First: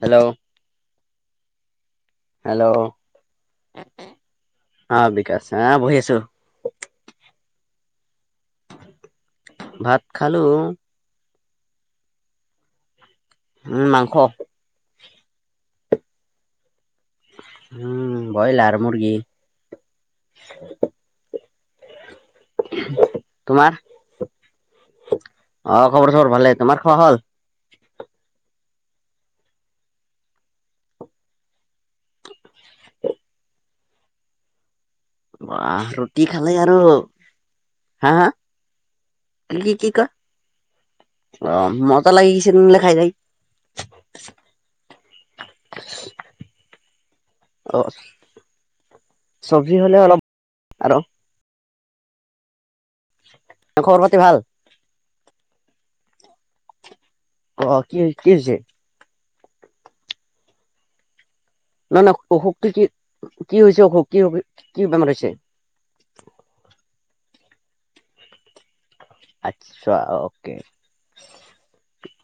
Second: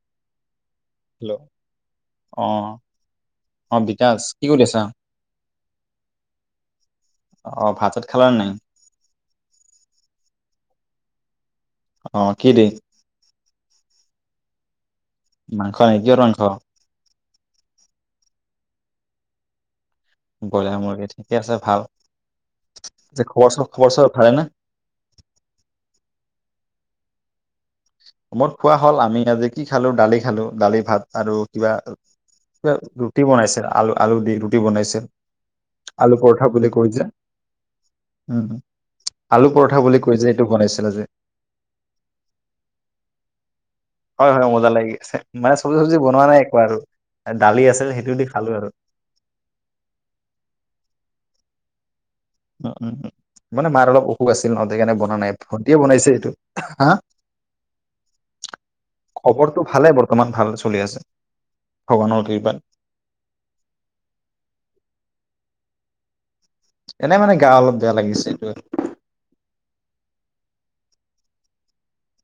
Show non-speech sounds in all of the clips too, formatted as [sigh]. Hello'- hello অ hello অ বিকাছ কি কৰি আছা অ বিকাশ আহ বহি আছো অ ভাততে [unintelligible] খেলা নে নাই ভাত খালো অ কি দি উম মাংস মাংসই কিহৰ মাংস উম বইলাৰ মুৰ্গী বইলাৰ মুৰ্গী ঠিকে আছে ভাল যে তোমাৰ কোৱাচোন খবৰ চবৰ ভালে নে অ খবৰ চবৰ ভালে তোমাৰ খোৱা হ'ল মই খোৱা হ'ল আমি আজি কি খালো দালি খালো দালি ভাত আৰু কিবা কিবা ৰুটি বনাইছে আলু আলু দি ৰুটি বনাইছে অহ ৰুটি খালে আৰু হা হা উম আলু কি কি পৰঠা কি বুলি ক কৈ যে এইটো বনাইছিল আজি অ মজা লাগিছে হিমলে খাই যায় হয় হয় মজা লাগিছে মানে চবজি চবজি বনোৱা নাই একো আৰু দালি আছে সেইটোও দি খালো আৰু চবজি হলে অলপ আৰু উম উম উ মানে মাৰ খবৰ অলপ পাতি অসুখ ভাল আছিল নহ সেইকাৰণে বনা নাই ভণ্টীয়ে বনাইছে হা অ কি কি হৈছে খবৰটো ভালে বৰ্তমান ভাল চলি আছে নাই নাই ভগৱানৰ কৃপাত অসুখটো কি কি হৈছে অসুখ কি কি বেমাৰ হৈছে এনেই মানে গা অলপ বেয়া লাগিছে এইটো আৰু আচ্ছা অকে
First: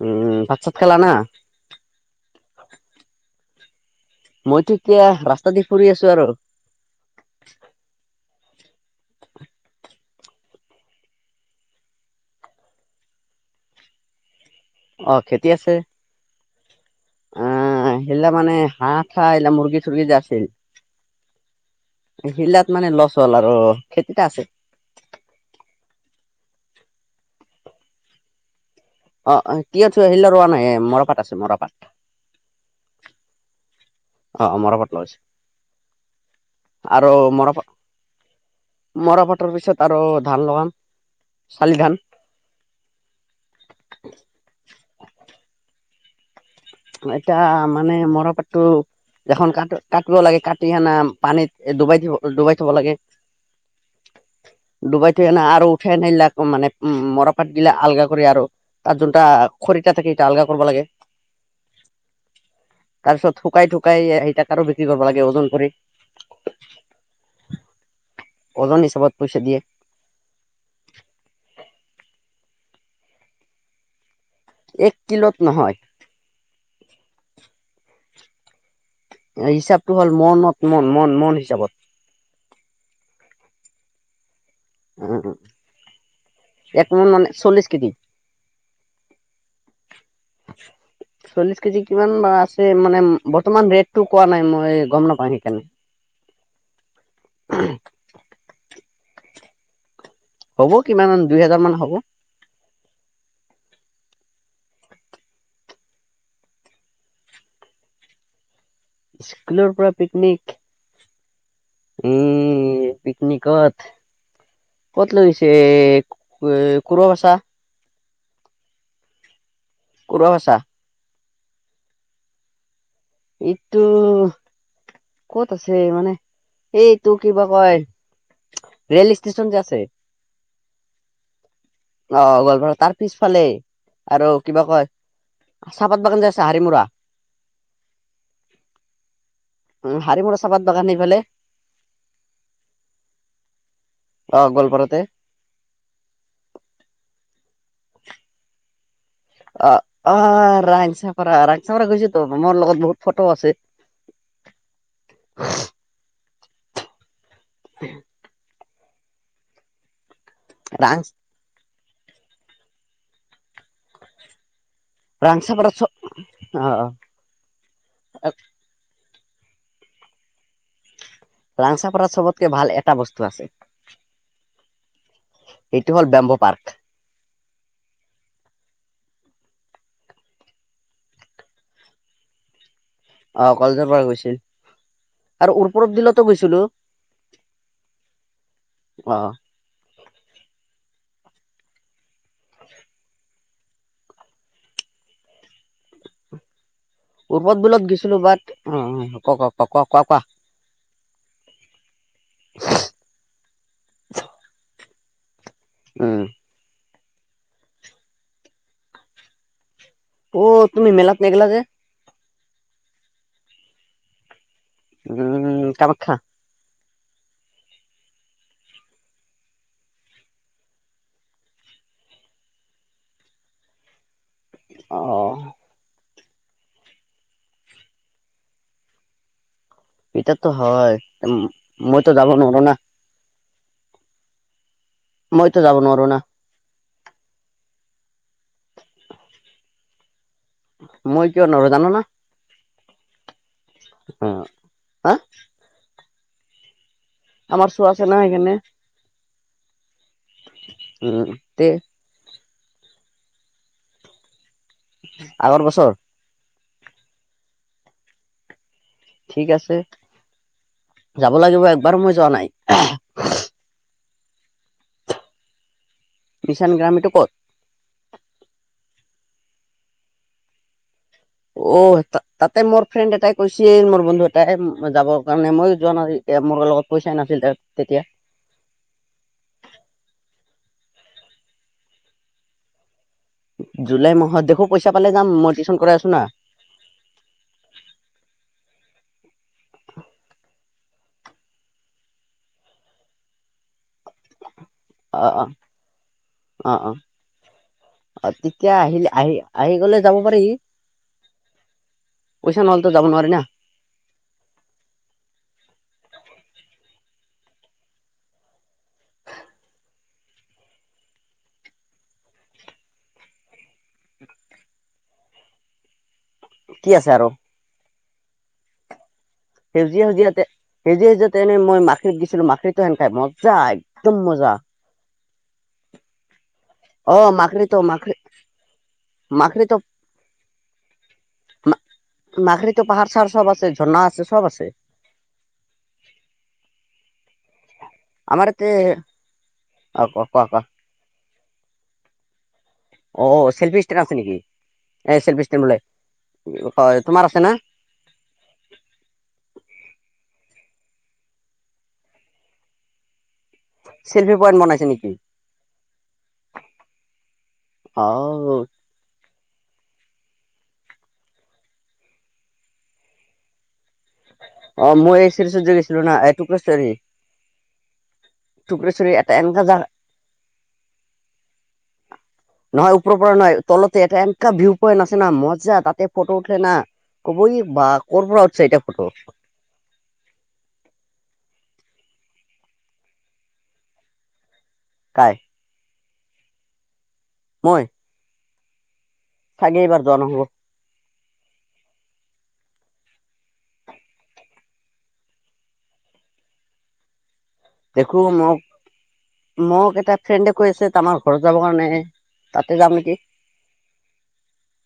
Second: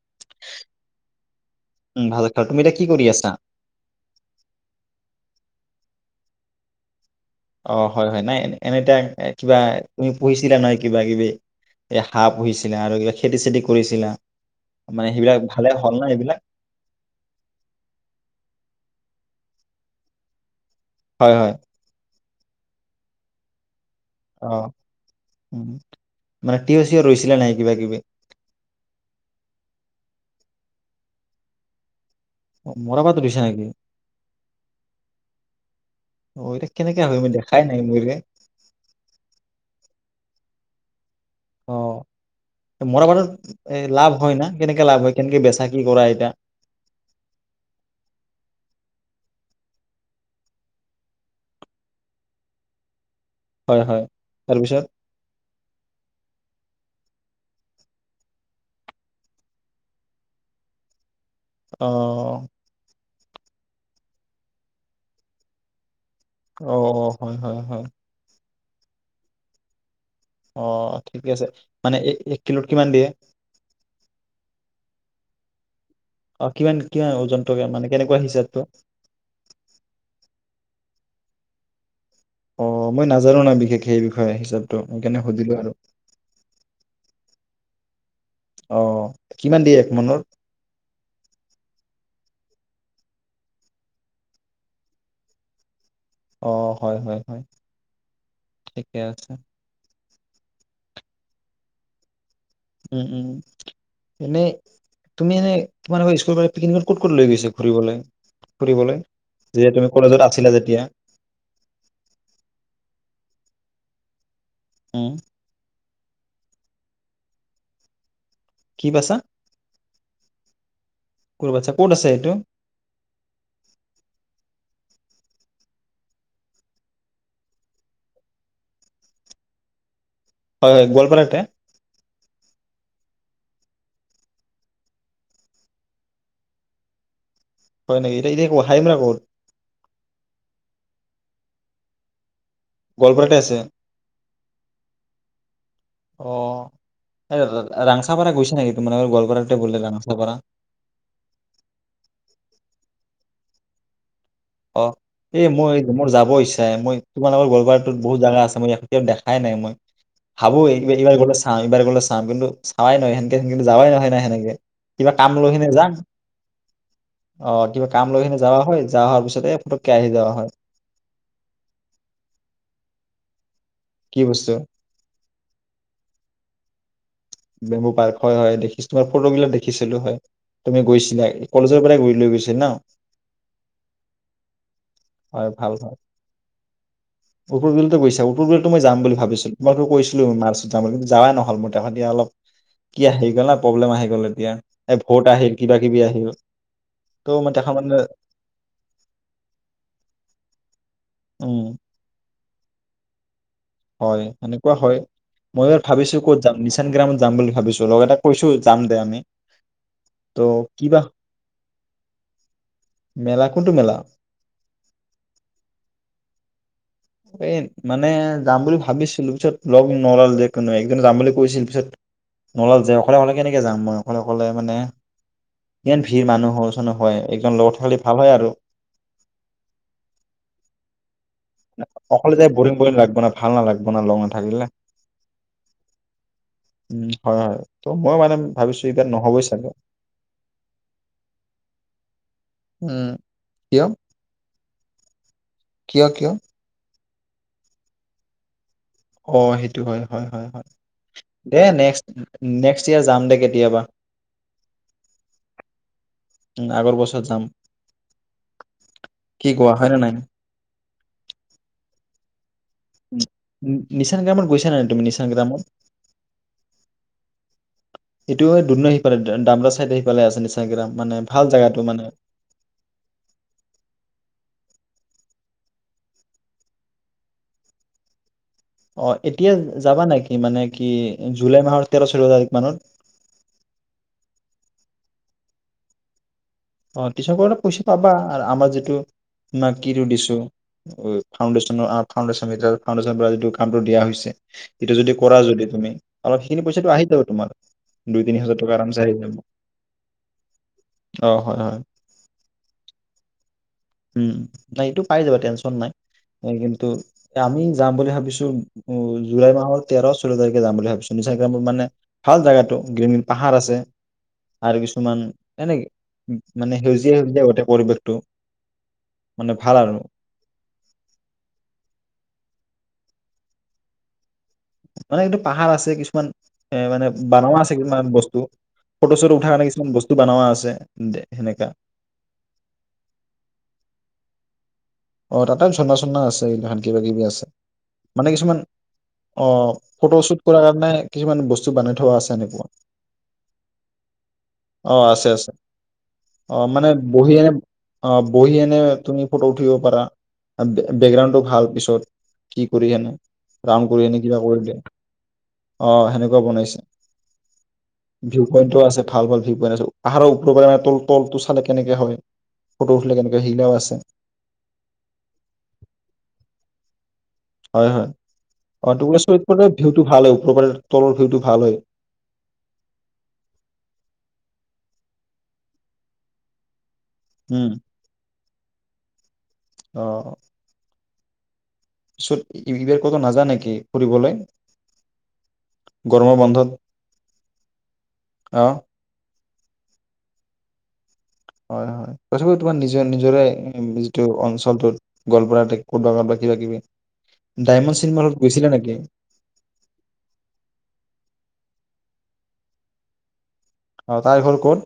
উম ভাত চাত খালা না ত তুমি এতিয়া কি কৰি আছা মইতো এতিয়া ৰাস্তা দি ফুৰি আছো আৰু অ হয় হয় নাই এ এনে এতিয়া কিবা তুমি পুহিছিলা নহয় কিবা কিবি এই হাঁহ পুহিছিলা আৰু কিবা খেতি চেতি কৰিছিলা মানে সেইবিলাক ভালে হ'ল না এইবিলাক অহ সেইলা মানে হাঁহ চাহ এইলা মুৰ্গী চৰ্গী যে আছিল হয় হয় শিলাত মানে লছ হ'ল আৰু খেতিটা আছে অহ উম মানে টিয় চিয় ৰুইছিলা নাই কিবা কিবি অ অ কি থ আহিল ৰোৱা নাই মৰাপাত আছে মৰাপাত অ মৰা পাতো দিছে নেকি অ অ মৰাপাট লইছে অ এতিয়া কেনেকে আৰু হয় মই মৰা দেখাই নাই মোৰে মৰাপাটৰ পিছত আৰু ধান লগাম চালি অ ধান মৰাপাটত, এ লাভ হয় ন কেনেকে লাভ হয় কেনেকে বেচাক কি কৰা এটা। এতিয়া মানে মৰাপাতটো, এখন ক কাটিব লাগে কাটি সেনা পানীত ডুবাই থব ডুবাই থব লাগে। হয় হয় তাৰপিছত ডুবাইতো এনা আৰু উঠে নিলাক মানে মৰ। পাত দিলে আলগা কৰি আৰু তাত যোনটা খৰিটা থাকে সটা আলগা কৰিব লাগে। আহ। তাৰ পিছত শুকাই থুকাই সেই তাকো বিক্ৰী কৰিব লাগে ওজন কৰি। অ হয় হয় হয়। ওজন হিচাপত পইচা দিয়ে। অ ঠিকে আছে মানে এক কিলোত কিমান দিয়ে। এক কিলোত নহয়। অ কিমান কিমান ওজনটো মানে কেনেকুৱা হিচাপ তো। হিচাপটো হ'ল মনত মন মন মন হিচাপত। অ মই নাজানো নাই বিশেষ সেই বিষয়ে হিচাপে। উ এক মুন মানে চল্লিশ। দি। অ', কিমান দিয়ে এক মোনৰ? চল্লিশ কেজি কিমান বা আছে। মানে বৰ্তমান ৰেটটো কোৱা নাই মই গম নাপাওঁ সেইকাৰণে। অ হয় হয় হয়। এ আছে। হ'ব কিমান দুই হোজাৰ মান হ'ব। উম উম এনেই তুমি এনে তোমাৰৰ স্কুলৰ পৰা পিকনিকত ক'ত ক'ত লৈ গৈছে ফুৰিবলৈ। [unintelligible] যেতিয়া স্কুলৰ তুমি পৰা কলেজত আছিলা পিকনিক, যেতিয়া। উম। নিকট। উম, কত লৈ গৈছে উ কৰুৱ ভচা। কি বছা। কৰুৱা ভাষা। কুৰু বাচা ক'ত আছে এইটো। এইটো ক'ত আছে মানে, এইটো কিবা কয় ৰেল ষ্টেচন যে আছে। হয় হয় গোৱালপাৰাতে। অ গোৱালপাৰা তাৰ পিছফালে, আৰু কিবা কয়, চাহপাত বাগান যে আছে হাৰি মৰা? হয় নেকি? এতিয়া এতিয়া ক হাইমৰা ক'ত? উম, হাৰিমৰা চাপাত বাগান এইফালে গোৱলপাৰাতে আছে। অ' গোৱালপাৰাতে অ, সেই। ৰাংচা পাৰা গৈছা নে অ অ, ৰাংচাপাৰা ৰাংচাপা গৈছোঁ তো, মোৰ লগত বহুত ফটো আছে। অ, এ মই মোৰ যাব হৈছে। মই। তোমালোকৰ গড় গাওঁটো বহুত জাগা আছে মই দেখাই নাই মই। ভাবো ৰাং এইবাৰ গ'লে চাওঁ এইবাৰ গ'লে। চাম কিন্তু চোৱাই নহয় সেনেকে যোৱাই নহয় না সেনেকে। কিবা কাম লৈ কিনে ৰাংচাপাৰাত চ যাম অ' অ কিবা কাম লৈ কি যাৱা হয় যাৱা হোৱাৰ পিছত। এ ফটকে আহি যায় নহয়। ৰাংচাপাৰা চবতকে ভাল এটা বস্তু আছে। কি বস্তু এইটো হ'ল বামভ। পাৰ্ক। বেম্বু পাৰ্ক হয়, হয় দেখিছোঁ তোমাৰ ফটোগিলাক দেখিছিলোঁ হয়। তুমি গৈছিলা কলেজৰ পৰাই গৈ লৈ গৈছিলা ন। অ কলেজৰ পৰা গৈছিল। হয় আৰু ভাল উৰপদ হয় বিলতো গৈছিলো উত্তৰ বিল গৈছা। উত্তৰ বিলত মই যাম বুলি অ' ভাবিছিলোঁ, তোমাকে কৈছিলোঁ মাৰছত যাম বুলি কিন্ত। যাৱাই নহ'ল মোৰ তাৰপিছত দিয়া। অলপ কি আহি গ'ল না, প্ৰব্লেম আহি গ'ল ন এতিয়া এই ভট আহিল কিবা কিবি আহিল। ত' মই উত্তৰ দেখা বিলত মানে গৈছিলোঁ বাট অ ক ক ক। কোৱা উম উঁহ। হয় সেনেকুৱা হয়। মই ভাবিছোঁ উম, ক'ত যাম নিচান গ্ৰামত। যাম বুলি ভাবিছোঁ লগৰ এটাক কৈছোঁ যাম দে আমি। ত' অ তুমি কিবা মেলাত নগলা যে। মেলা কোনটো মেলা। উম্ কামাখ্যা। এই মানে। যাম বুলি ভাবিছিলোঁ পিছত লগ নলল। যে কোন একজন যাম বুলি কৈছিল, পিছত নোলাল যে অকলে অকলে কেনেকৈ যাম মই। লগ হ'লে মানে অ' ইমান। ভিৰ মানুহ হ'য় চোন হ'য় একজন লগৰ থাকিলে ভাল হয় আৰু। এইটোত হয় মইতো অকলে যাব যাই নোৱাৰো বৰিং না। বৰিং লাগব না ভাল নালাগিব লগৰ নাথাকিলে। মইতো যাব নোৱাৰোঁ না। উম্ হয় হয় ত মই মানে ভাবিছোঁ এইবাৰ নহবই চাগে। মই কিয় নোৱাৰোঁ জান ন। ওম। অ হা। কিয় কিয়। আমাৰ চুৱা আছে ন সেইকাৰণে। অ সেইটো হয় হয় হয় হয় উম তে দিয়া নেক্সট্। নেক্সট ইয়াৰ যাম দে কেতিয়াবা। আগৰ বছৰ। উ আগৰ বাছত যাম [unintelligible] ঠিক কি কোৱা আছে হয় নে নাই যাব লাগিব একবাৰ মই যোৱা নাই [inaudible] নিচান গ্ৰামত গৈছা নাইাই তুমি নিচান গ্ৰামত [unintelligible] বিচান গ্ৰামীটো ক'ত [unintelligible] ডামৰা চাই আহ পালাই আছে নিশ গ্ৰাম [unintelligible] অ জেগাটো মানে তাতে মোৰ ফ্ৰেণ্ড এটাই কৈছে মোৰ বন্ধু এটাই যাব কাৰণে মই যোৱা নাছিল এতিয়া মোৰ লগত পইচা নাছিল তাত তেতিয়া [unintelligible] অ এতিয়া যাবা নেকি মানে কি জুলাই মাহৰ তেৰ চৈধ্য তাৰিখ মানত জুলাই মাহত দেখো পইচা পালে যাম মই টিউশচন কৰাই আছো না অ টিচনটা পইচা পাবা আৰু আমাৰ যিটো তমাৰ কি দিছো ফাউডেশ্যনৰ ফাউডেশন ফাউডেশনৰ পৰা যিটো কামটো দিয়া হৈছে [unintelligible] এইটো যদি অ কৰা অ যদি তুমি অলপ সেইখিনি অ পইচাটো অ আহি যাব তোমাৰ দুই অ তিনি হাজাৰ টকা তেতিয়া আৰমচে আহিলে আহি যাব আহি গলে যাব পাৰি হয় হয় পইচা নহলেতো যাব নোৱাৰি ন [unintelligible] উম নাই এইটো পাই যাবা টেনচন নাই কিন্তু আমি যাম বুলি ভাবিছো জুলাই মাহৰ তেৰ চৈধ্য তাৰিখে যাম বুলি ভাবিছো নিচা গ্ৰামবোৰ মানে ভাল জোগাতটো গ্ৰীণ গ্ৰীণ পাহাৰ আছে আৰু কিছুমান এনেকে [unintelligible] মানে কি আছে সেউজিয়াই আৰু সেউজিয় আগতে পৰিৱেশতটো [unintelligible] সেউজীয়া সেউজীয়াতে সেজীয়া সেউজীয়াতেনেই মই মাখৰিত দিছিলো মখিতটো সেনকাই মই [unintelligible] য একদম মজা মানে এইটো পাহাৰ আছে কিছুমান এ মানে অ বান আছে মাখৰিতো কিছুমান মাখৰি বস্তু [unintelligible] ফটো শ্বটো উঠাৰ কাৰণে কিছুমান মাখৰিতো বস্তু বনোৱা আছে সেনেকা মাখৰিতো পাহাৰ চাহাৰ চব আছে ঝৰ্ণা [unintelligible] আছে চব আছে অ তাতে চন্দনা চন্দনা আছে কিন্তু ধান কিবা কিবি আছে মানে আমাৰ কিছুমান ইয়াতে অ অ ক কোৱা ফটোশোট কোৱা কৰাৰ কাৰণে [unintelligible] কিছুমান বস্তু বনাই থোৱা আছে এনেকুৱা অ অ চেল্ফি ষ্টেণ্ড আছে নেকি অ এ আছে চেল্ফি আছে ষ্টেণ্ড বোলে অ মানে তোমাৰ বহি আছে না এনে অ বহি এনে তুমি ফটো উ বেকগ্ৰাউডটো ভাল পিছত কি কৰি হেনে [unintelligible] ৰা কৰি এনে চেল্ফি কিবা পইণ্ট কৰিলেয় বনাইছে নেকি অ সেনেকুৱা বনাইছে অ ভিউ পইন্ও আছে ভাল ভাল [unintelligible] াই পাহাৰৰ ওপ মানে তল তলটো চালে কেনেকে হয় ফটো উঠিলে কেনেকে সেইগিলাও আছে [unintelligible] অ মই এই চিৰিচত যে গৈছিলো ন এইটকী [unintelligible] হয় হয় অ থুপ্ৰ্বৰী এটা টুকুৰেশ্বৰীত এনেকা মানে জা ভিউটো ভাল হয় ওপৰৰ পৰা তলৰ ভিউটো ভাল হয় নহয় ওপৰৰ পৰা নহয় তলতে এটা এনেকা ভিউ পইন্ট আছে [unintelligible] মজা তাতে ফটো উঠিল ন কব বা কৰ পৰা [unintelligible] সেইটা ফটো আহ ছত এইবাৰ কতো নাজান নেকি ফুৰিবলৈ কাই গৰমৰ বন্ধত? মই? আহ'। চাগে, এইবাৰ যোৱা নহ'ব। হয়', হয়', তথাপিও তোমাৰ নিজৰ নিজৰে যিটো অঞ্চলটোত গোৱালপাৰাতে ক'ৰবাত ক'ৰবাত কিবা কিবি [unintelligible] দেখো চিনেমা হলত মোক, গৈছিলা নেকি মই আকৌ তাইক ফ্ৰেণ্ড ৰিকুৱেষ্টত, আমাৰ ঘৰত যাব কাৰণে। তাতে যাম নেকি? অ তাইৰ ঘৰ ক'ত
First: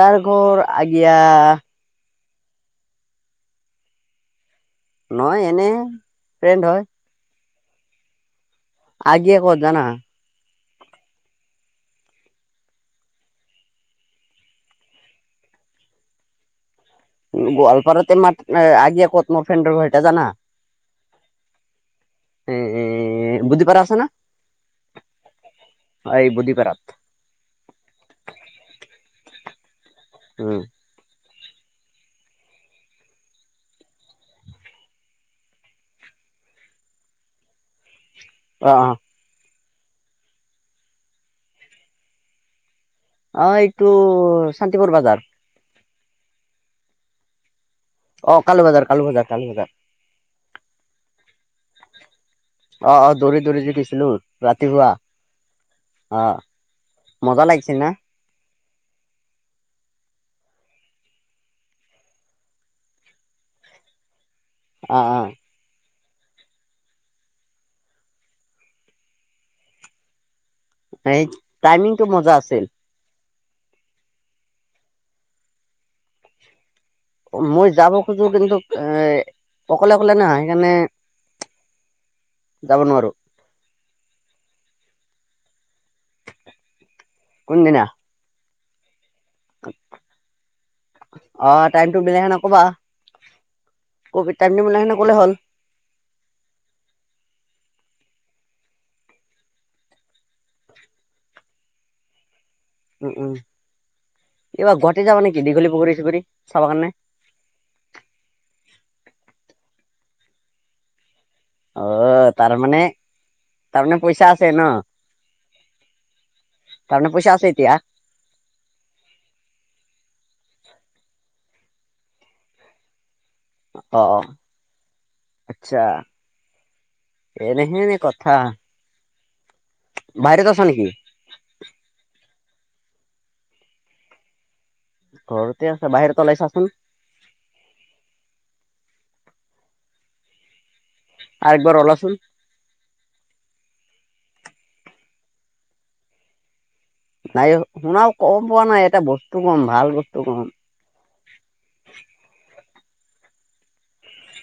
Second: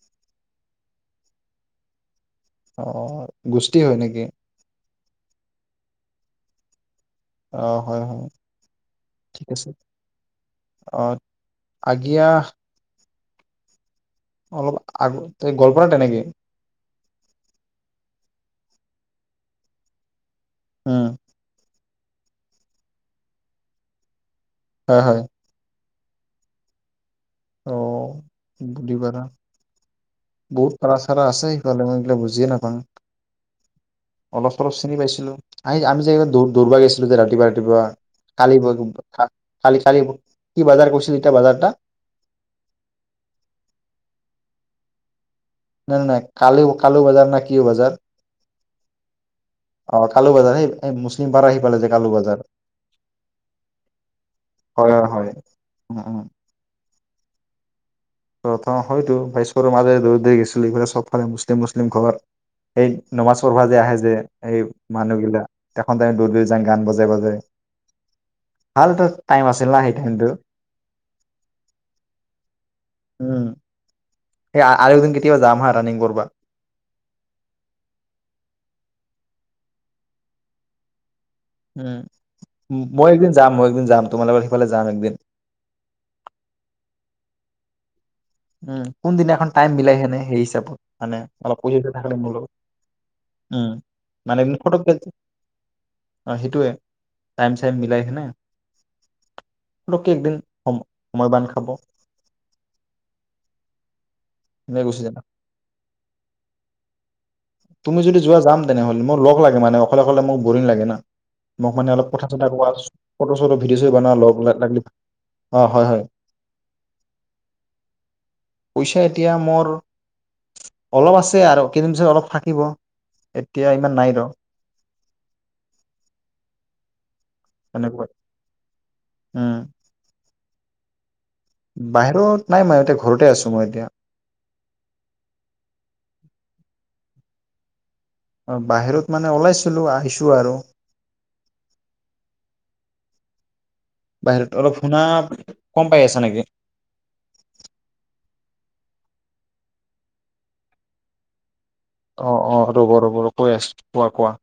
তাৰ ঘৰ আগিয়া আহ', অ', গোষ্ঠিৰ হয় নেকি? নহয়, এনে ফ্ৰেণ্ড হয়। অ', হয় হয়। আগে ঠিক ক'ত আছে জানা? অ আগিয়া অলপ আগতে গোৱালপাৰা তেনেকি গোৱালপাৰাতে মাত, এ আগিয়া ক'ত মোৰ ফ্ৰেণ্ডৰ ঘৰিটা জানা? উম',। এএএএএএ বুদ্ধি পাৰা আছে ন? হ হয়। অ এই বুদ্ধি পাৰাত। অহ', বুদ্ধি পাৰা। উম বহুত পাৰা সাৰা আছে। সেইটো নহয়, মই এগিলা বুজিয়ে নাপাঙ, অলপ চলপ চিনি পাইছিলো আহি আমি যে দৌ দৌৰ মাৰি আছিলো যে ৰাতিপুৱা ৰাতিপুৱা কালি অ বই অ কা কালি, কালি কি বাজাৰ কৰিছিল, এতিয়া বাজাৰটা আহ', এইটো শান্তিপুৰ বাজাৰ। নাই- নাই, কালি, কালু বাজাৰ ন কি বাজাৰ? অ', কালু বাজাৰ কালু বাজাৰ কালু বাজাৰ কিং পাৰা সেইফালে যে কালু বজাৰ। অ', - অ', দৌৰি দৌৰি যে গৈছিলো ৰাতিপুৱা হয় হয় উ উ অ',। মজা লাগিছে না? প্ৰথম হয়তো, ভইসকৰৰ মাজৰে দৌৰি দৌৰি গৈছিলো এইফালে চবফালে মুছলিম মুছলিম ঘৰত এই নমাজ পঢ়বা যে আহে যে সেই অ অ মানুহগিলা তা দৌৰ দৌৰি যাঙ, গান বজাই বজাই ভালটা টাইম আছিল না সেই টাইমটো এই টাইমিংটো মজা আছিল। উম',। হে অ আৰু এদিন কেতিয়াবা যাম হা ৰানিং কৰবা। মই যাব খোজোঁ, কিন্তু এ অকলে অকলে নহয় সেইকাৰণে উম ', ম যাব মই নোৱাৰো একদিন যাম মই একদিন যাম তোমালো সেইফালে যায় একদিন। কোনদিনা? উম! কোনদিনা এখন টাইম মিলাই হেনে সেই হিচাপত মানে অ অলপ ফটক কে টাইমটো থাকিলে মিলাই মোৰ সেনে লগত কবা উম ক মানে টাইম মোৰ টেবুল ফতপ কে নাখানে ক'লে হ'ল সেইটোৱে টাইম মিলাই হেনে [unintelligible] পতককে একদিন সম-সময় বান্ধ খাব। উম-উম! [unintelligible] চুখুৰী চাব কাৰণে তুমি যদি যোৱা যাম তেনেহলে, মোৰ লগ লাগে মানে অকলে-অকলে মোৰ বৰিং লাগে না। মোক অ মানে অলপ কথা-চথা কোৱা, তাৰমানে ফটো-চটোও ভিডিঅ'-চিডিঅ তাৰমানে বনোৱা পইচা আছে ন লগ [unintelligible] অঁ হয়-হয় তাৰমানে পইচা আছে এতিয়া পইছা মোৰ অলপ আছে আৰু কেইদিন পিছত অলপ থাকিব। এতিয়া ইমান নাই ৰ অ-অ! আচ্ছা। এনেহেনে তেনেকুৱাই কথা। উম বাৰ [unintelligible] হয় নেকি? বাহিৰত নাই মই এতিয়া ঘৰতে আছোঁ মই এতিয়া। ঘৰতে আছা, বাহিৰত ওলাইছাচোন? অ বাহিৰত মানে ওলাইছিলো আহিছোঁ আৰু। আৰু একবাৰ অওলাচোন? বাহিৰত, অলপ শুনা কম পাই আছা নেকি? নাই শুনা কম পোৱা নাই, এটা বস্তু কম, ভাল বস্তু কম। অ-অ। ৰ'ব-ৰ'ব-ৰব কৈ আছোঁ কোৱা-কোৱা।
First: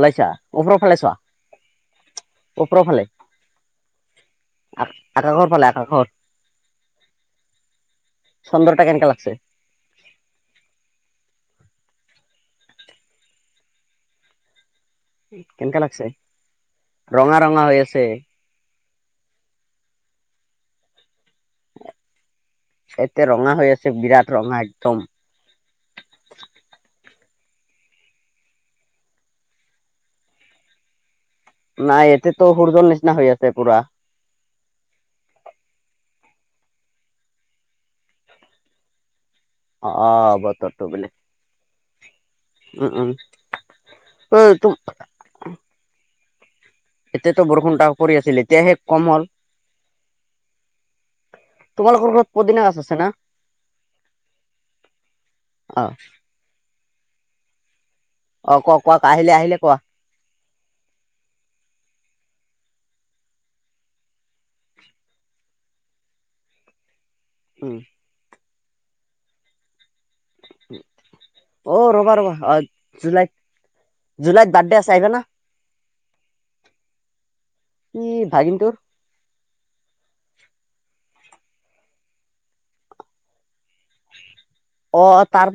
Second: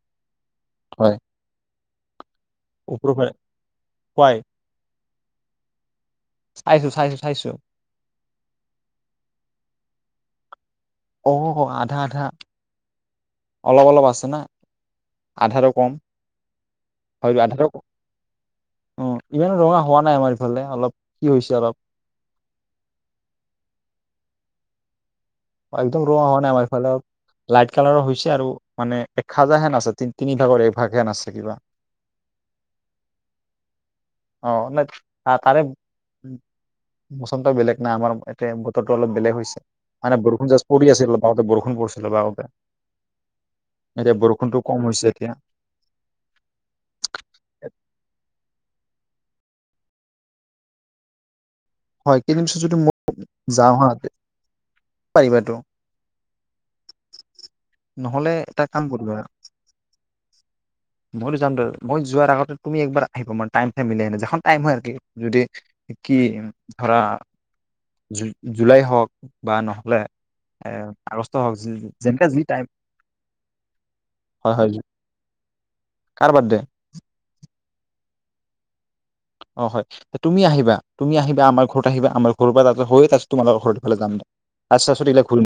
ওলাইছা। ওপৰৰফালে চোৱা, হয় ওপৰৰফালে ওপৰ ফালে খুৱাই আহ আকাশৰ পালে, আকাশৰ। চাইছো [unintelligible] চাইছো চাইছো চন্দৰটা কেনেকা লাগছে? হ [unintelligible] আধা-আধা, অলপ-অলপ আছে না? আধাৰো কেনেকা কম লাগছে, ৰঙা ৰঙা হৈ আছে। উম! ইমানো ৰঙা হোৱা নাই আমাৰ ইফালে, অলপ কি হৈছে অলপ এতে ৰঙা হৈ আছে বিৰাট, ৰঙা এক [unintelligible] ম একদম ৰঙা হোৱা নাই আমাৰ ইফালে, লাইট কালাৰৰ হৈছে আৰু মানে এ [unintelligible] হেন আছে, তিনিভাগৰ এক ভাগ হেন আছে। কিবা নাই এইয়াতেটো সূৰ্যৰ নিচিনা হৈ আছে পুৰা। অ নাই তাৰে উচ্চতা বেলেগ না আমাৰ এতিয়া বতৰটো অলপ বেলেগ হৈ মানে অ বৰষুণ জাষ্ট বতৰটো পৰি বেলেগ আছিল, বাওঁতে বৰষুণ পৰিছিল বাওঁতে, উম উম এতিয়া অ বৰষুণতটো কম হৈছে এতিয়া। এতিয়াটো বৰষুণ [unintelligible] পৰি আছিল এতিয়াহে কম হ'ল। তোমালোকৰ হয় ঘৰত কেইদিন পিছত পদিনা যদি গাছ মই আছে না? পাৰিবাটো অ নহলে অ এটা কোৱা কাম কোৱা কৰিব আৰু আহিলে আহিলে কোৱা মইতো যাম ত মই। যোৱাৰ আগতে তুমি একবাৰ আহিব মানে টাইম চ মিলিখন টাইম হয় আৰ যদি কি ধৰা। উম। জু জুলাই হওক বা নহ'লে। এ আগষ্ট হওক অ ৰবা যেনেকা ৰবা যি অ টাইম জুলাইত হয় জুলাইত হয় বাৰ্থডে আছে আহিবা না। কাৰ বাদে। ই ভাগিনটুৰ। অ হয় তুমি আহিবা তুমি আহিবা আমাৰ ঘৰত আহিবা আমাৰ ঘৰ পৰাছতয়োছ তোমোকৰ ঘৰফালে যাম দে। আচ্ছা চুটি লৈ অ ফুৰিম। তাৰ